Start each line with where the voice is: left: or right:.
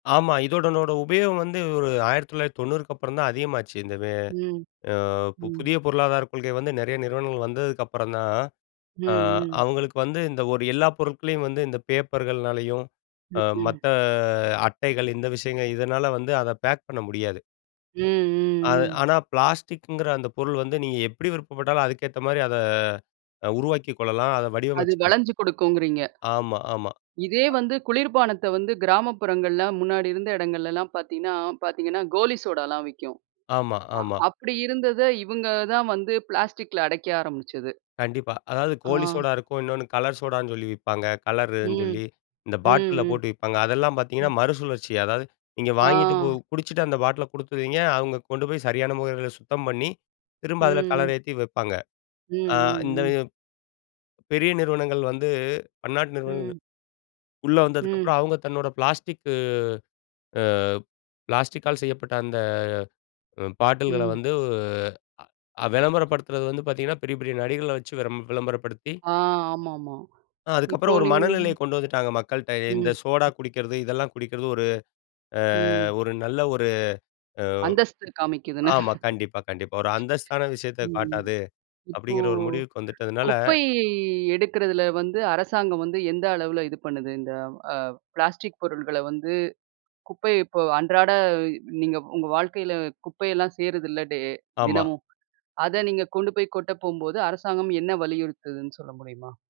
left: ஆமா. இதனோட உபயோகம் வந்து, ஒரு 1990க்கு அப்பறம்தான் அதிகமாச்சு. இந்த வே
right: ம்,
left: அ
right: ம்.
left: புதிய பொருளாதாரக் கொள்கை வந்து, நறைய நிறுவனங்கள் வந்ததுக்கப்றம்தான்.
right: ம்,
left: அ
right: ம்.
left: அவங்களுக்கு வந்து இந்த ஒரு எல்லா பொருட்களையும் வந்து, இந்த பேப்பர்கள்னாலயும், அ
right: ம்.
left: மத்த அட்டைகள் இந்த விஷயங்கள் இதனால வந்து, அத பேக் பண்ண முடியாது.
right: ம்,
left: அத
right: ம், ம்.
left: ஆனா பிளாஸ்டிக்ங்கிற அந்த பொருள் வந்து, நீங்க எப்டி விருப்பப்பட்டாலும், அதுக்கேத்த மாரி அத அ உருவாக்கிக் கொள்ளலாம், அத
right: அது
left: வடிவமைச்சுக்கலாம்.
right: வளஞ்சு குடுக்கும்குறீங்க.
left: ஆமா, ஆமா.
right: இதே
left: அ.
right: வந்து குளிர்பானத்த வந்து, கிராமப்புறங்கள்ல முன்னாடி இருந்த இடங்கள்லல்லாம் பாத்தீங்கன்னா பாத்தீங்கன்னா, கோலி சோடால்லாம் விக்கும்.
left: ஆமா,
right: அ
left: ஆமா.
right: அப்டி இருந்தத இவங்கதான் வந்து பிளாஸ்டிக்ல அடைக்க ஆரம்பிச்சது.
left: கண்டிப்பா. அதாவது கோலி
right: ஆ.
left: சோடா இருக்கும், இன்னொன்னு கலர் சோடான்னு சொல்லி விப்பாங்க, கலருன்னு
right: ம்.
left: சொல்லி. இந்த பாட்டில்ல
right: ம்,
left: போட்டு விப்பாங்க. அதெல்லாம் பாத்தீங்கன்னா
right: ம்.
left: மறுசுழற்சி. அதாவது, நீங்க
right: ஆ.
left: வாங்கிட்டு போ குடிச்சிட்டு அந்த பாட்டில குடுத்துருவீங்க. அவங்க கொண்டு போய் சரியான முறைல சுத்தம் பண்ணி, திரும்ப அதுல
right: ம்.
left: கலர் ஏத்தி வைப்பாங்க.
right: ம்,
left: அ
right: ம்,
left: இந்த
right: ம்.
left: பெரிய நிறுவனங்கள் வந்து, பன்னாட்டு நிறுவனங்கள்,
right: ம்.
left: உள்ள
right: ம்.
left: வந்ததுக்கப்புறம், அவங்க தன்னோட பிளாஸ்டிக்கு அ பிளாஸ்டிக்கால் செய்யப்பட்ட அந்த அ பாட்டில்கள
right: ம்.
left: வந்து, அ வெளம்பரப்படுத்துறது வந்து பாத்தீங்கன்னா, பெரிய பெரிய நடிகர்கள வச்சு வெறம் வெளம்பரப்படுத்தி
right: ஆ ஆமாமா.
left: அ
right: இப்போ
left: அதுக்கப்புறம் ஒரு
right: நீங்
left: மனநிலையக் கொண்டு வந்துட்டாங்க மக்கள்ட்ட. இந்த
right: ம்.
left: சோடா குடிக்கிறது இதெல்லாம் குடிக்கிறது ஒரு அ
right: ம்.
left: ஒரு நல்ல ஒரு
right: அந்தஸ்து
left: அ
right: காமிக்குதுன்னு.
left: ஆமா. கண்டிப்பா கண்டிப்பா. ஒரு அந்தஸ்தான விஷயத்த
right: ம்.
left: காட்டாது,
right: இப்போ,
left: அப்டிங்கிற ஒரு முடிவுக்கு வந்துட்டதுனால
right: குப்பை எடுக்கிறதுல வந்து அரசாங்கம் வந்து, எந்த அளவுல இது பண்ணுது இந்த அ ப்ளாஸ்டிக் பொருள்கள வந்து, குப்பை இப்போ அன்றாட நீங்க உங்க வாழ்க்கைல குப்பையெல்லாம் சேருதுல்ல, டே
left: ஆமா.
right: தினமும்? அத நீங்க கொண்டு போய் கொட்டப் போகும்போது அரசாங்கம் என்ன வலியுறுத்துதுன்னு சொல்ல முடியுமா?